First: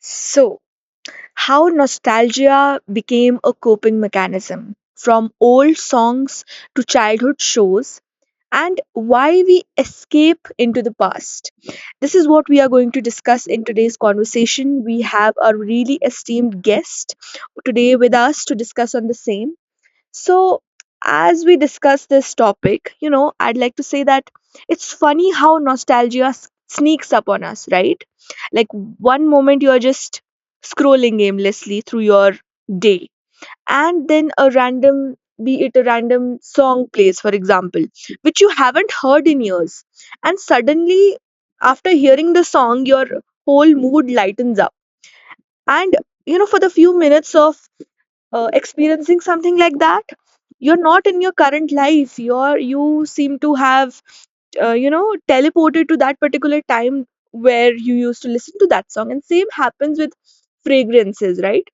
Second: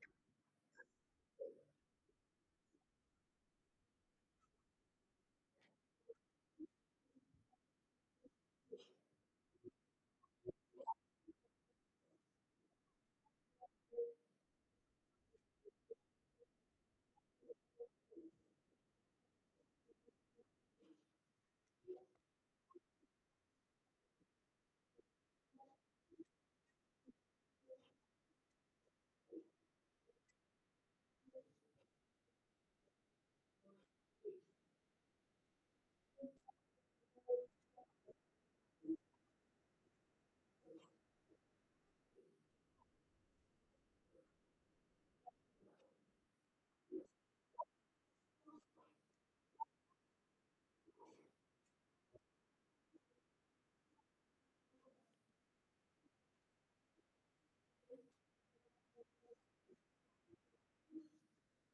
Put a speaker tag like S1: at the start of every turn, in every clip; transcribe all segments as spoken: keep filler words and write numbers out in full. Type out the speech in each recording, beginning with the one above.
S1: So, how nostalgia became a coping mechanism, from old songs to childhood shows, and why we escape into the past. This is what we are going to discuss in today's conversation. We have a really esteemed guest today with us to discuss on the same. So, as we discuss this topic, you know, I'd like to say that it's funny how nostalgia s- sneaks up on us, right? Like one moment you're just scrolling aimlessly through your day, and then a random, be it a random song plays, for example, which you haven't heard in years. And suddenly, after hearing the song, your whole mood lightens up. And, you know, for the few minutes of uh, experiencing something like that, you're not in your current life, you're you seem to have uh, you know teleported to that particular time where you used to listen to that song. And same happens with fragrances, right?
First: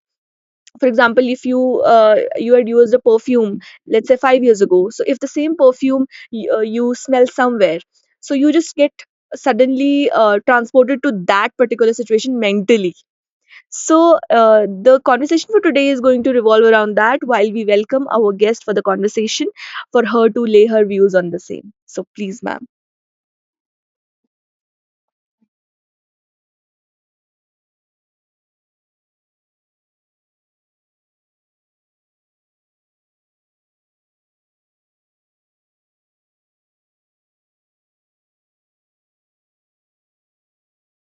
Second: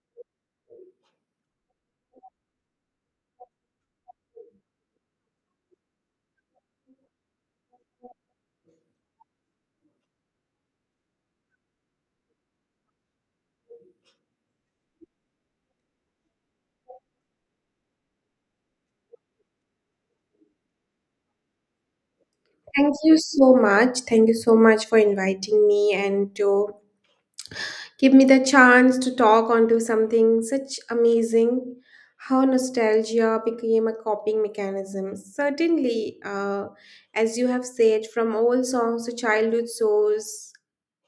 S1: For example, if you uh, you had used a perfume, let's say five years ago, so if the same perfume y- uh, you smell somewhere, so you just get suddenly uh, transported to that particular situation mentally. So, uh, the conversation for today is going to revolve around that while we welcome our guest for the conversation for her to lay her views on the same. So, please, ma'am.
S2: Thank you so much. Thank you so much for inviting me and to give me the chance to talk onto something such amazing. How nostalgia became a coping mechanism. Certainly, uh, as you have said, from old songs to childhood songs,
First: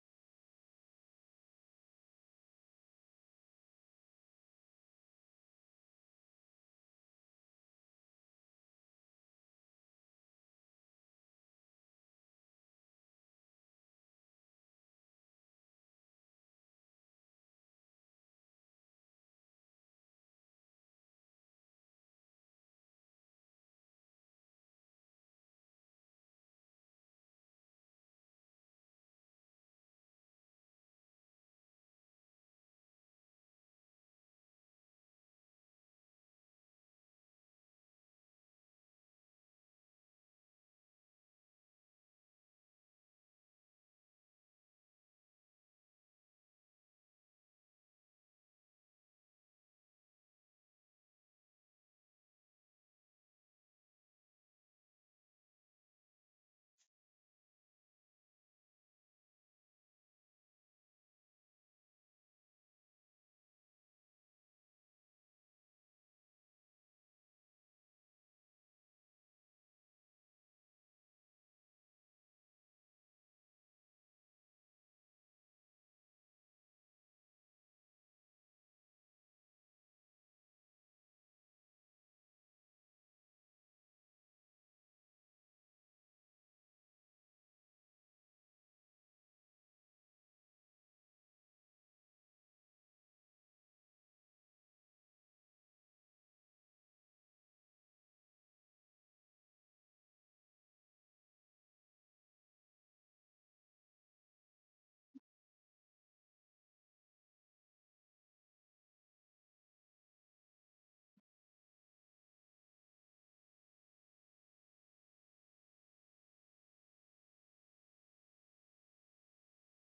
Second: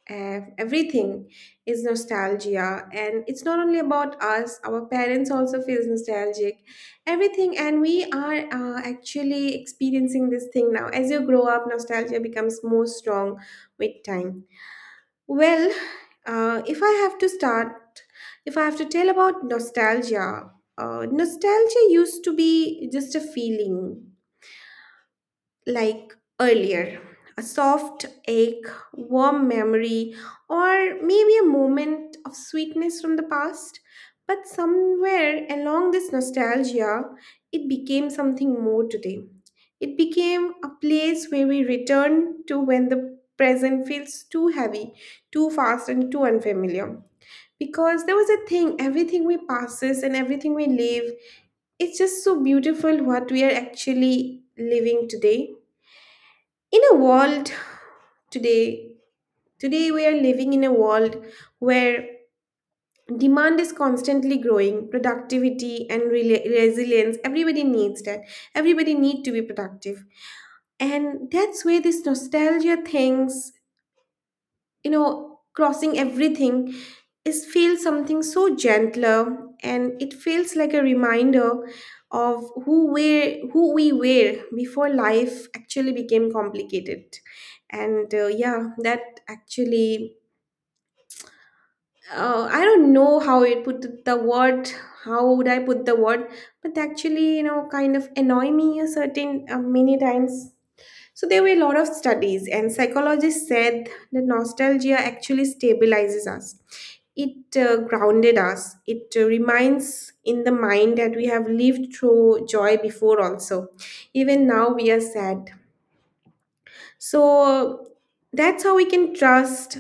S2: ev- everything is nostalgia, and it's not only about us, our parents also feels nostalgic everything, and we are uh, actually experiencing this thing now. As you grow up, nostalgia becomes more strong with time. Well, uh, if I have to start, if I have to tell about nostalgia, uh, nostalgia used to be just a feeling, like, earlier, a soft ache, warm memory, or maybe a moment of sweetness from the past. But somewhere along this nostalgia, it became something more today. It became a place where we return to when the present feels too heavy, too fast, and too unfamiliar. Because there was a thing, everything we passes and everything we live, it's just so beautiful what we are actually living today in a world, today, today we are living in a world where demand is constantly growing, productivity and rela- resilience, everybody needs that, everybody need to be productive. And that's where this nostalgia things, you know, crossing everything, is feels something so gentler, and it feels like a reminder of who we, who we were before life actually became complicated. And uh, yeah, that actually, uh, I don't know how it put the word, how would I put the word, but actually, you know, kind of annoy me a certain uh, many times. So there were a lot of studies, and psychologists said that nostalgia actually stabilizes us. It uh, grounded us. It uh, reminds in the mind that we have lived through joy before, also. Even now, we are sad. So that's how we can trust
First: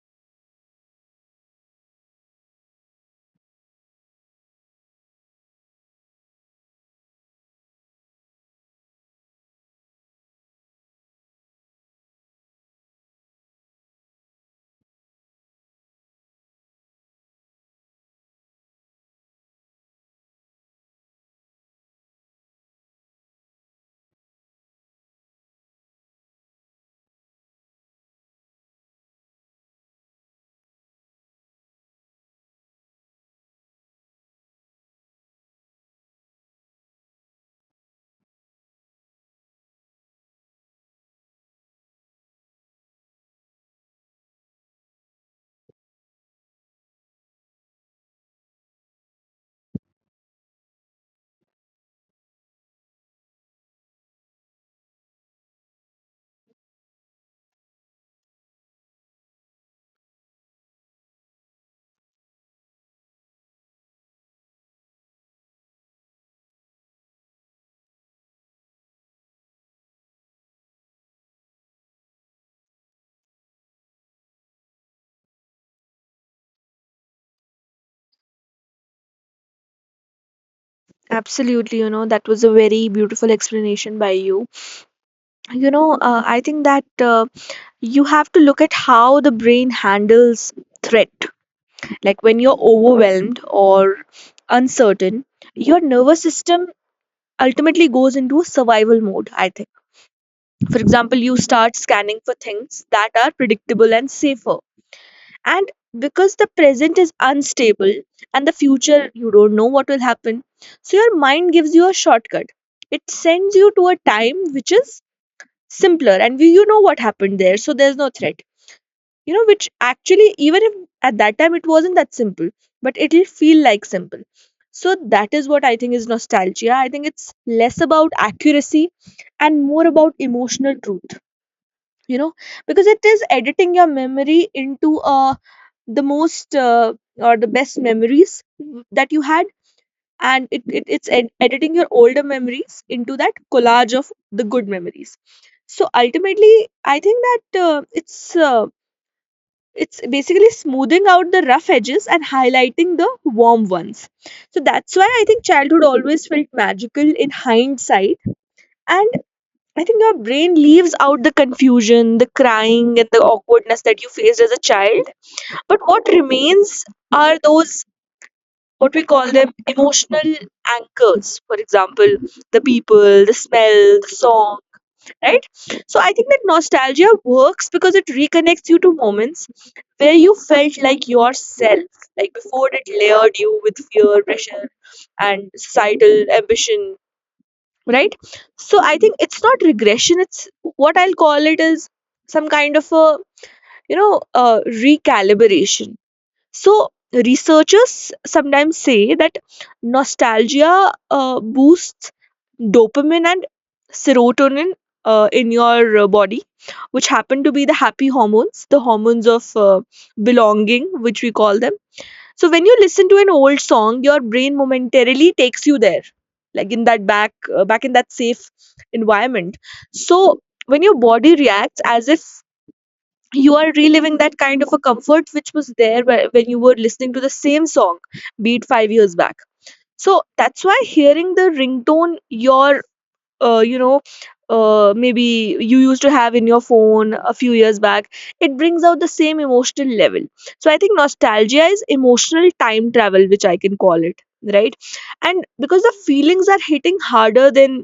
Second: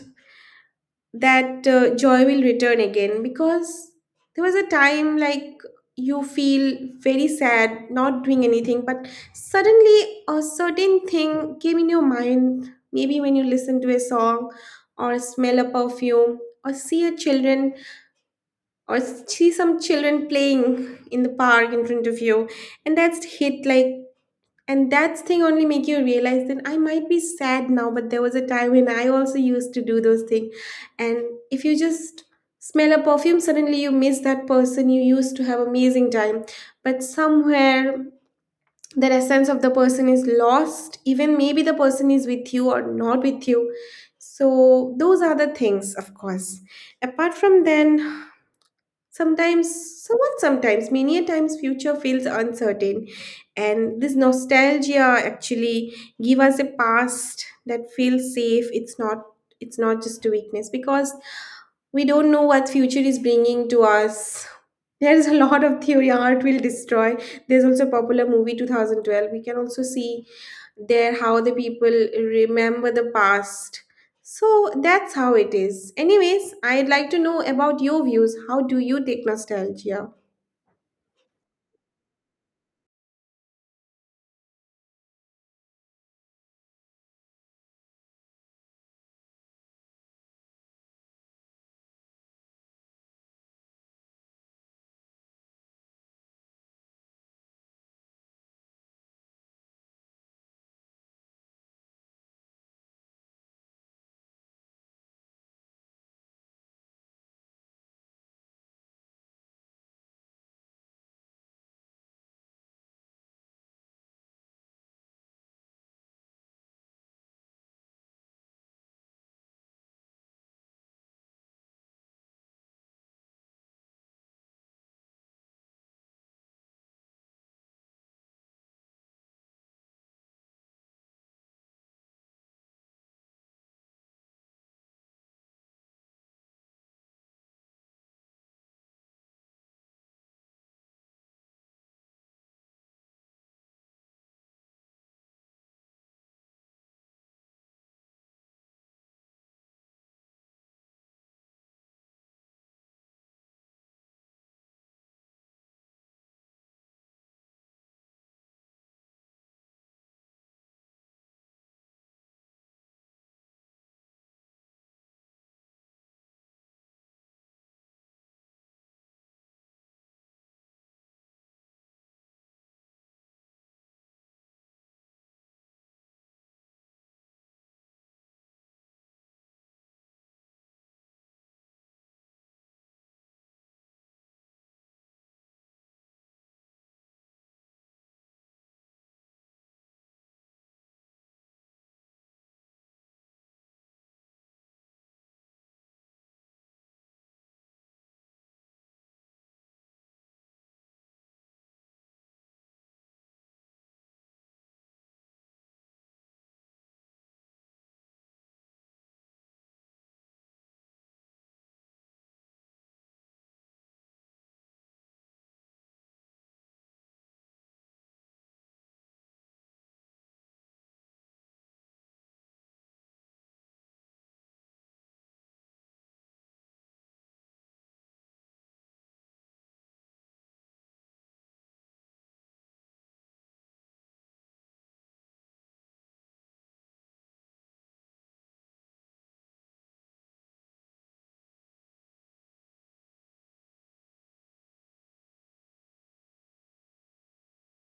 S2: that uh, joy will return again, because there was a time, like, you feel very sad not doing anything, but suddenly a certain thing came in your mind, maybe when you listen to a song or smell a perfume or see a children or see some children playing in the park in front of you, and that's hit, like, and that thing only make you realize that I might be sad now, but there was a time when I also used to do those things. And if you just smell a perfume, suddenly you miss that person you used to have amazing time. But somewhere, the essence of the person is lost, even maybe the person is with you or not with you. So those are the things, of course. Apart from then, sometimes, so what sometimes, many a times future feels uncertain. And this nostalgia actually give us a past that feels safe. It's not, it's not just a weakness, because we don't know what future is bringing to us. There is a lot of theory, art will destroy. There's also a popular movie two thousand twelve. We can also see there how the people remember the past. So that's how it is. Anyways, I'd like to know about your views. How do you take nostalgia?
S1: Absolutely, you know, that was a very beautiful explanation by you. You know, uh, I think that uh, you have to look at how the brain handles threat. Like when you're overwhelmed or uncertain, your nervous system ultimately goes into a survival mode, I think. For example, you start scanning for things that are predictable and safer, and because the present is unstable and the future you don't know what will happen, so your mind gives you a shortcut. It sends you to a time which is simpler, and we, you know what happened there, so there's no threat, you know which actually, even if at that time it wasn't that simple, but it'll feel like simple. So that is what I think is nostalgia. I think it's less about accuracy and more about emotional truth, you know because it is editing your memory into a the most, uh, or the best memories that you had. And it, it it's ed- editing your older memories into that collage of the good memories. So ultimately, I think that uh, it's uh, it's basically smoothing out the rough edges and highlighting the warm ones. So that's why I think childhood always felt magical in hindsight. And I think your brain leaves out the confusion, the crying, and the awkwardness that you faced as a child. But what remains are those what we call them emotional anchors, for example, the people, the smell, the song, right? So I think that nostalgia works because it reconnects you to moments where you felt like yourself, like before it layered you with fear, pressure, and societal ambition, right? So I think it's not regression. It's what I'll call it is some kind of a, you know uh, recalibration. So, researchers sometimes say that nostalgia uh, boosts dopamine and serotonin uh, in your uh, body, which happen to be the happy hormones, the hormones of uh, belonging, which we call them. So, when you listen to an old song, your brain momentarily takes you there, like in that back, uh, back in that safe environment. So, when your body reacts as if you are reliving that kind of a comfort which was there whe- when you were listening to the same song, be it five years back. So that's why hearing the ringtone, your, uh, you know uh, maybe you used to have in your phone a few years back, it brings out the same emotional level. So I think nostalgia is emotional time travel, which I can call it, right? And because the feelings are hitting harder than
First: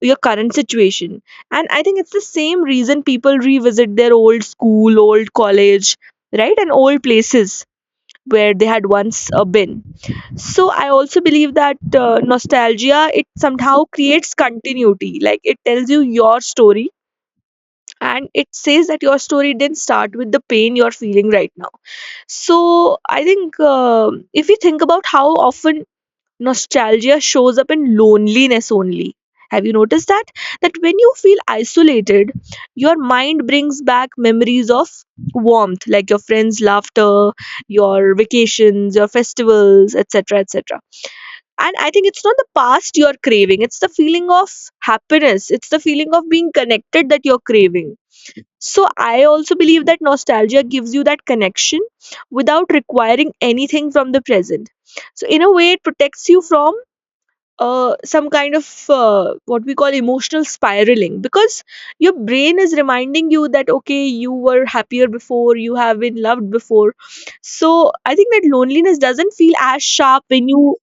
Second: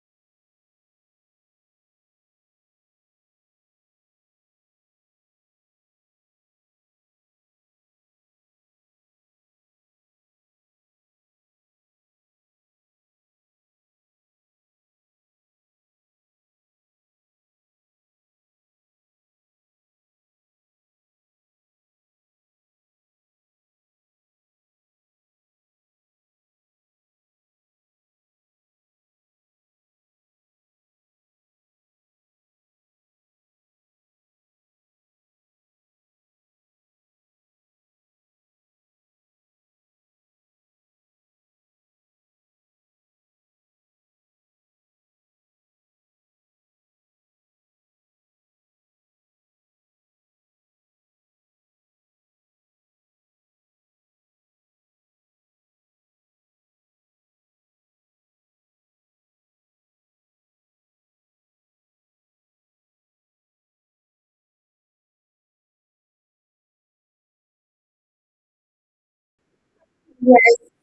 S1: your current situation. And I think it's the same reason people revisit their old school, old college, right, and old places where they had once uh, been. So I also believe that uh, nostalgia, it somehow creates continuity. Like it tells you your story, and it says that your story didn't start with the pain you're feeling right now. So I think um if we think about how often nostalgia shows up in loneliness only, have you noticed that, that when you feel isolated, your mind brings back memories of warmth, like your friends laughter, your vacations, your festivals, etc., etc. And I think it's not the past you're craving, it's the feeling of happiness, it's the feeling of being connected that you're craving. So I also believe that nostalgia gives you that connection without requiring anything from the present. So in a way, it protects you from uh, some kind of uh, what we call emotional spiraling, because your brain is reminding you that okay, you were happier before, you have been loved before. So I think that loneliness doesn't feel as sharp when you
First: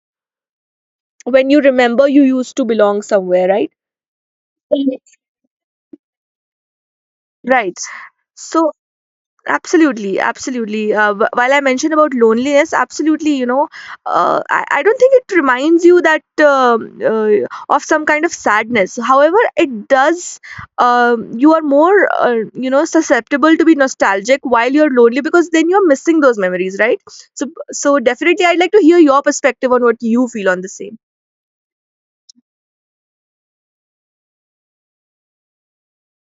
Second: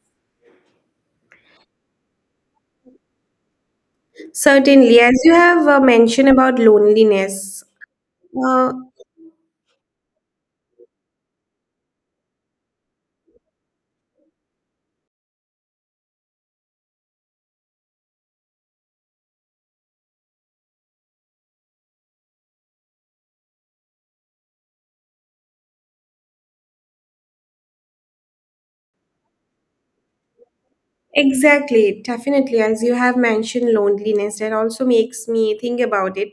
S1: when you remember you used to belong somewhere, right?
S2: Certainly, as you have uh, mentioned about loneliness,
S1: Right.
S2: uh,
S1: So. Absolutely, absolutely. Uh, wh- while I mentioned about loneliness, absolutely, you know, uh, I, I don't think it reminds you that, um uh, of some kind of sadness. However, it does, um, you are more, uh, you know, susceptible to be nostalgic while you're lonely because then you're missing those memories, right? So, so definitely, I'd like to hear your perspective on what you feel on the same.
S2: exactly, definitely. As you have mentioned, loneliness that also makes me think about it.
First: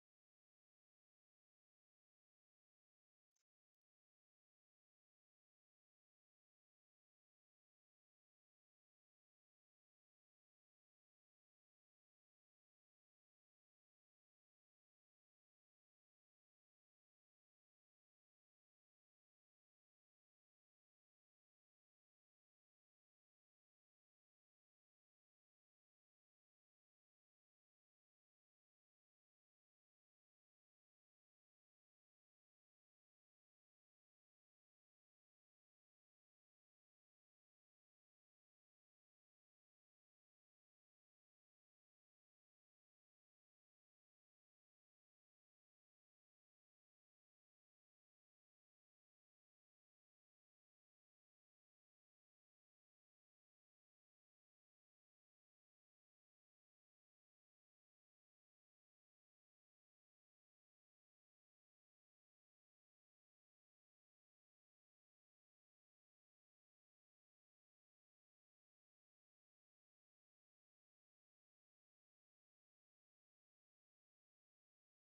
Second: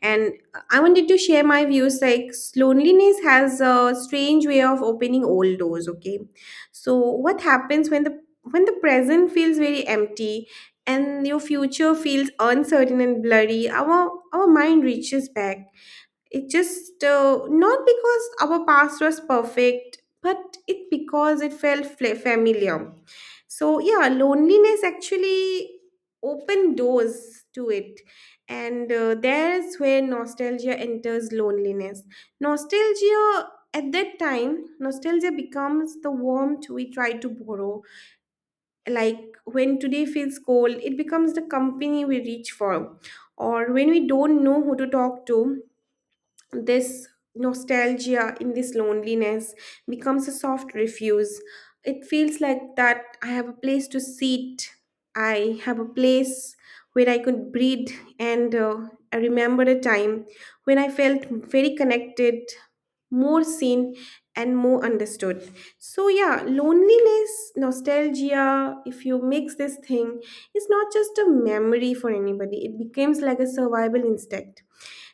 S2: And I wanted to share my views, like, loneliness has a strange way of opening old doors. Okay. So, what happens when the, when the present feels very empty and your future feels uncertain and blurry, our our mind reaches back, it just uh, not because our past was perfect, but it because it felt fla- familiar. So yeah, loneliness actually opened doors to it, and uh, there's where nostalgia enters loneliness. Nostalgia, at that time, nostalgia becomes the warmth we try to borrow. Like when today feels cold, it becomes the company we reach for, or when we don't know who to talk to, this nostalgia in this loneliness becomes a soft refuse. It feels like that I have a place to sit, I have a place where I could breathe, and uh, I remember a time when I felt very connected, more seen, and more understood. So yeah, loneliness, nostalgia, if you mix this thing, it's not just a memory for anybody, it becomes like a survival instinct.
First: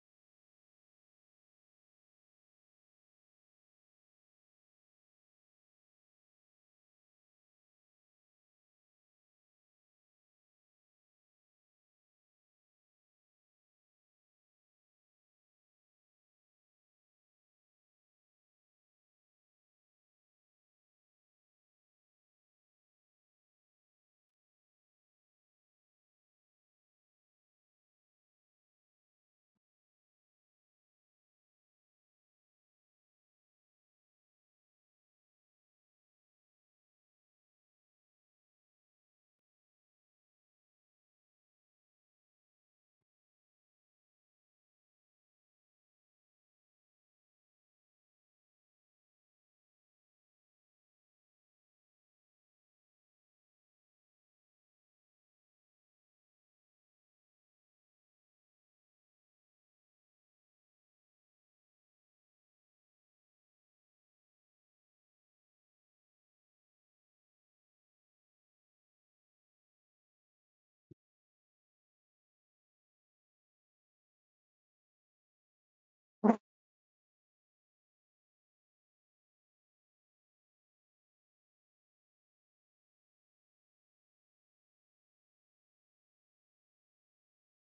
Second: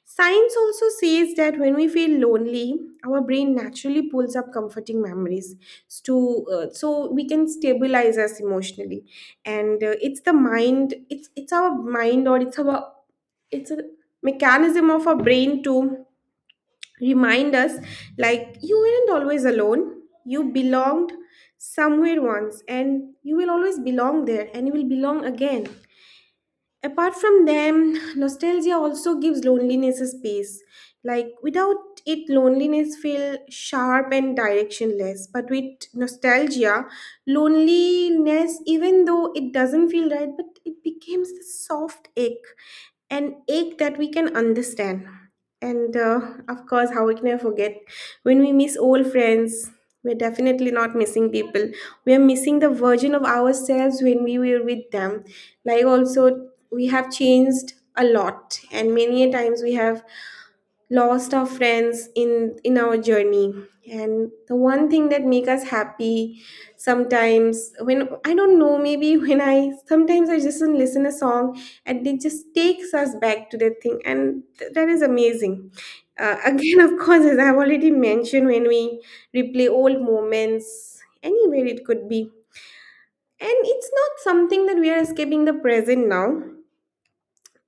S2: Science also says that when we feel lonely, our brain naturally pulls up comforting memories to, uh, so we can stabilize us emotionally. And uh, it's the mind, it's it's our mind, or it's our, it's a mechanism of our brain to remind us, like, you weren't always alone. You belonged somewhere once, and you will always belong there, and you will belong again. Apart from them, nostalgia also gives loneliness a space. Like without it, loneliness feels sharp and directionless. But with nostalgia, loneliness, even though it doesn't feel right, but it becomes a soft ache, an ache that we can understand. And uh, of course, how can I forget, when we miss old friends, we're definitely not missing people. We are missing the version of ourselves when we were with them. Like, also, we have changed a lot, and many a times we have lost our friends in in our journey, and the one thing that make us happy sometimes, when I don't know, maybe when I sometimes I just listen a song, and it just takes us back to that thing, and th- that is amazing. Uh, again, of course, as I've already mentioned, when we replay old moments, anywhere it could be, and it's not something that we are escaping the present now,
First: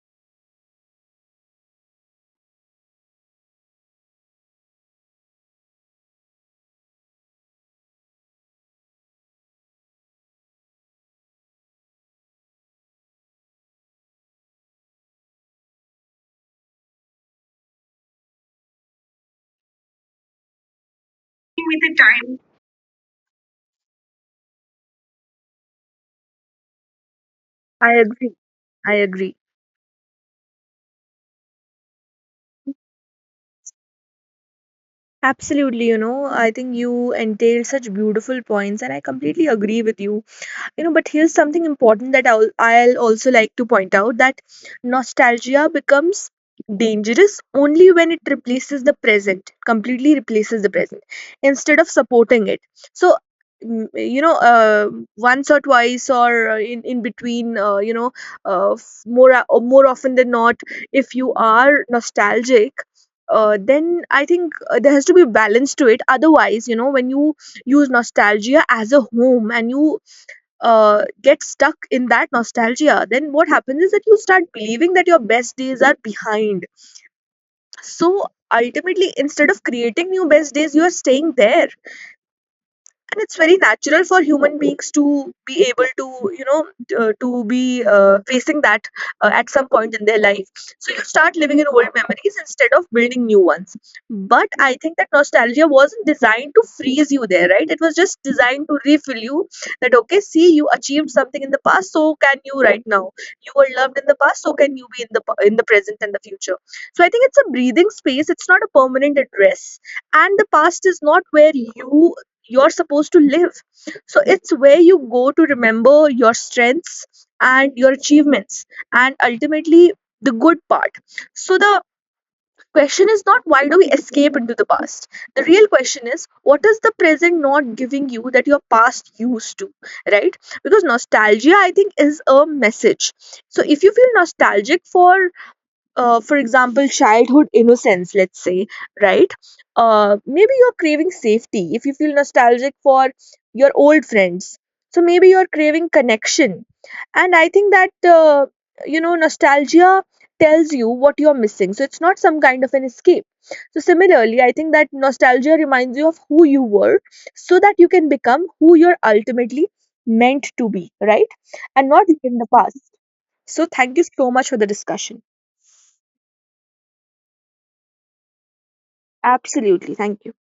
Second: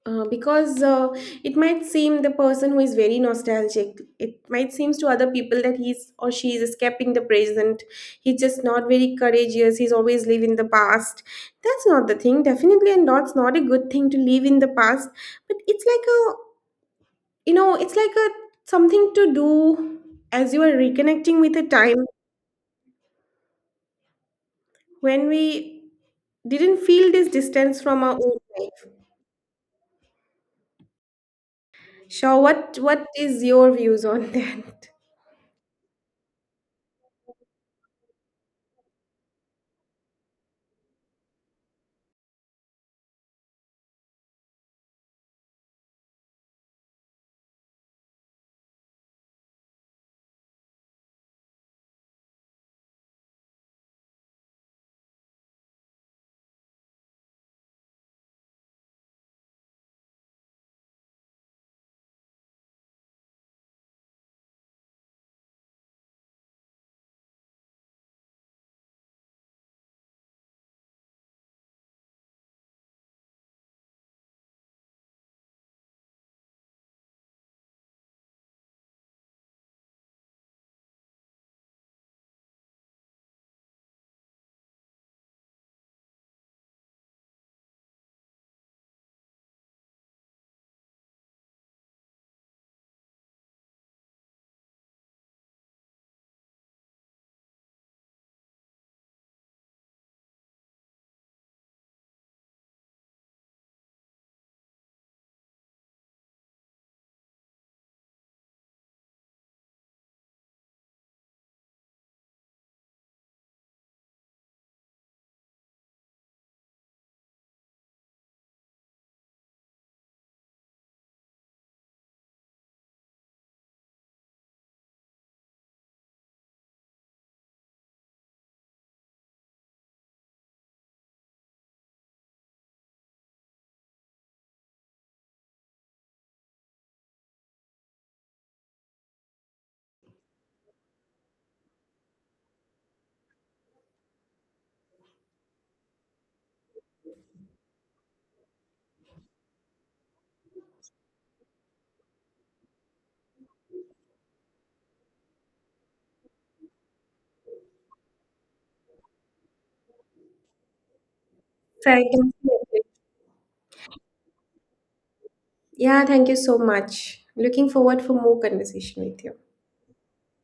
S2: uh, because uh, it might seem the person who is very nostalgic, it might seems to other people that he's or she is escaping the present, he's just not very courageous, he's always live in the past. That's not the thing, definitely, and that's not a good thing to live in the past. But it's like a, you know, it's like a something to do, as you are reconnecting with a
S1: With the
S2: time
S1: time.
S2: when we didn't feel this distance
S1: I
S2: from our
S1: agree.
S2: own life.
S1: I agree.
S2: So what what is your views on that?
S1: Absolutely. You know, I think you entailed such beautiful points, and I completely agree with you. You know but here's something important that I'll, I'll also like to point out that nostalgia becomes dangerous only when it replaces the present, completely replaces the present, instead of supporting it. So mm, you know uh, once or twice, or uh, in, in between, uh, you know uh, f- more o- more often than not, if you are nostalgic, uh, then I think uh, there has to be balance to it. Otherwise, you know, when you use nostalgia as a home and you uh, get stuck in that nostalgia, then what happens is that you start believing that your best days are behind. So ultimately, instead of creating new best days, you are staying there, and it's very natural for human beings to be able to, you know uh, to be uh, facing that uh, at some point in their life, so you start living in old memories instead of building new ones. But I think that nostalgia wasn't designed to freeze you there, right? It was just designed to refill you, that okay, see, you achieved something in the past, so can you right now? You were loved in the past, so can you be in the p- in the present and the future? So I think it's a breathing space, it's not a permanent address, and the past is not where you you're supposed to live. So it's where you go to remember your strengths and your achievements, and ultimately the good part. So the question is not, why do we escape into the past? The real question is, what is the present not giving you that your past used to, right? Because nostalgia, I think, is a message. So if you feel nostalgic for, uh, for example, childhood innocence, let's say, right? Uh, maybe you're craving safety if you feel nostalgic for your old friends. So maybe you're craving connection. And I think that, uh, you know, nostalgia tells you what you're missing. So it's not some kind of an escape. So similarly, I think that nostalgia reminds you of who you were so that you can become who you're ultimately meant to be, right? And
S2: So I
S1: not
S2: can,
S1: in the past. So thank you so much for the discussion.
S2: yeah, thank you so much. Looking forward for more conversation with you.
S1: Absolutely. Thank you.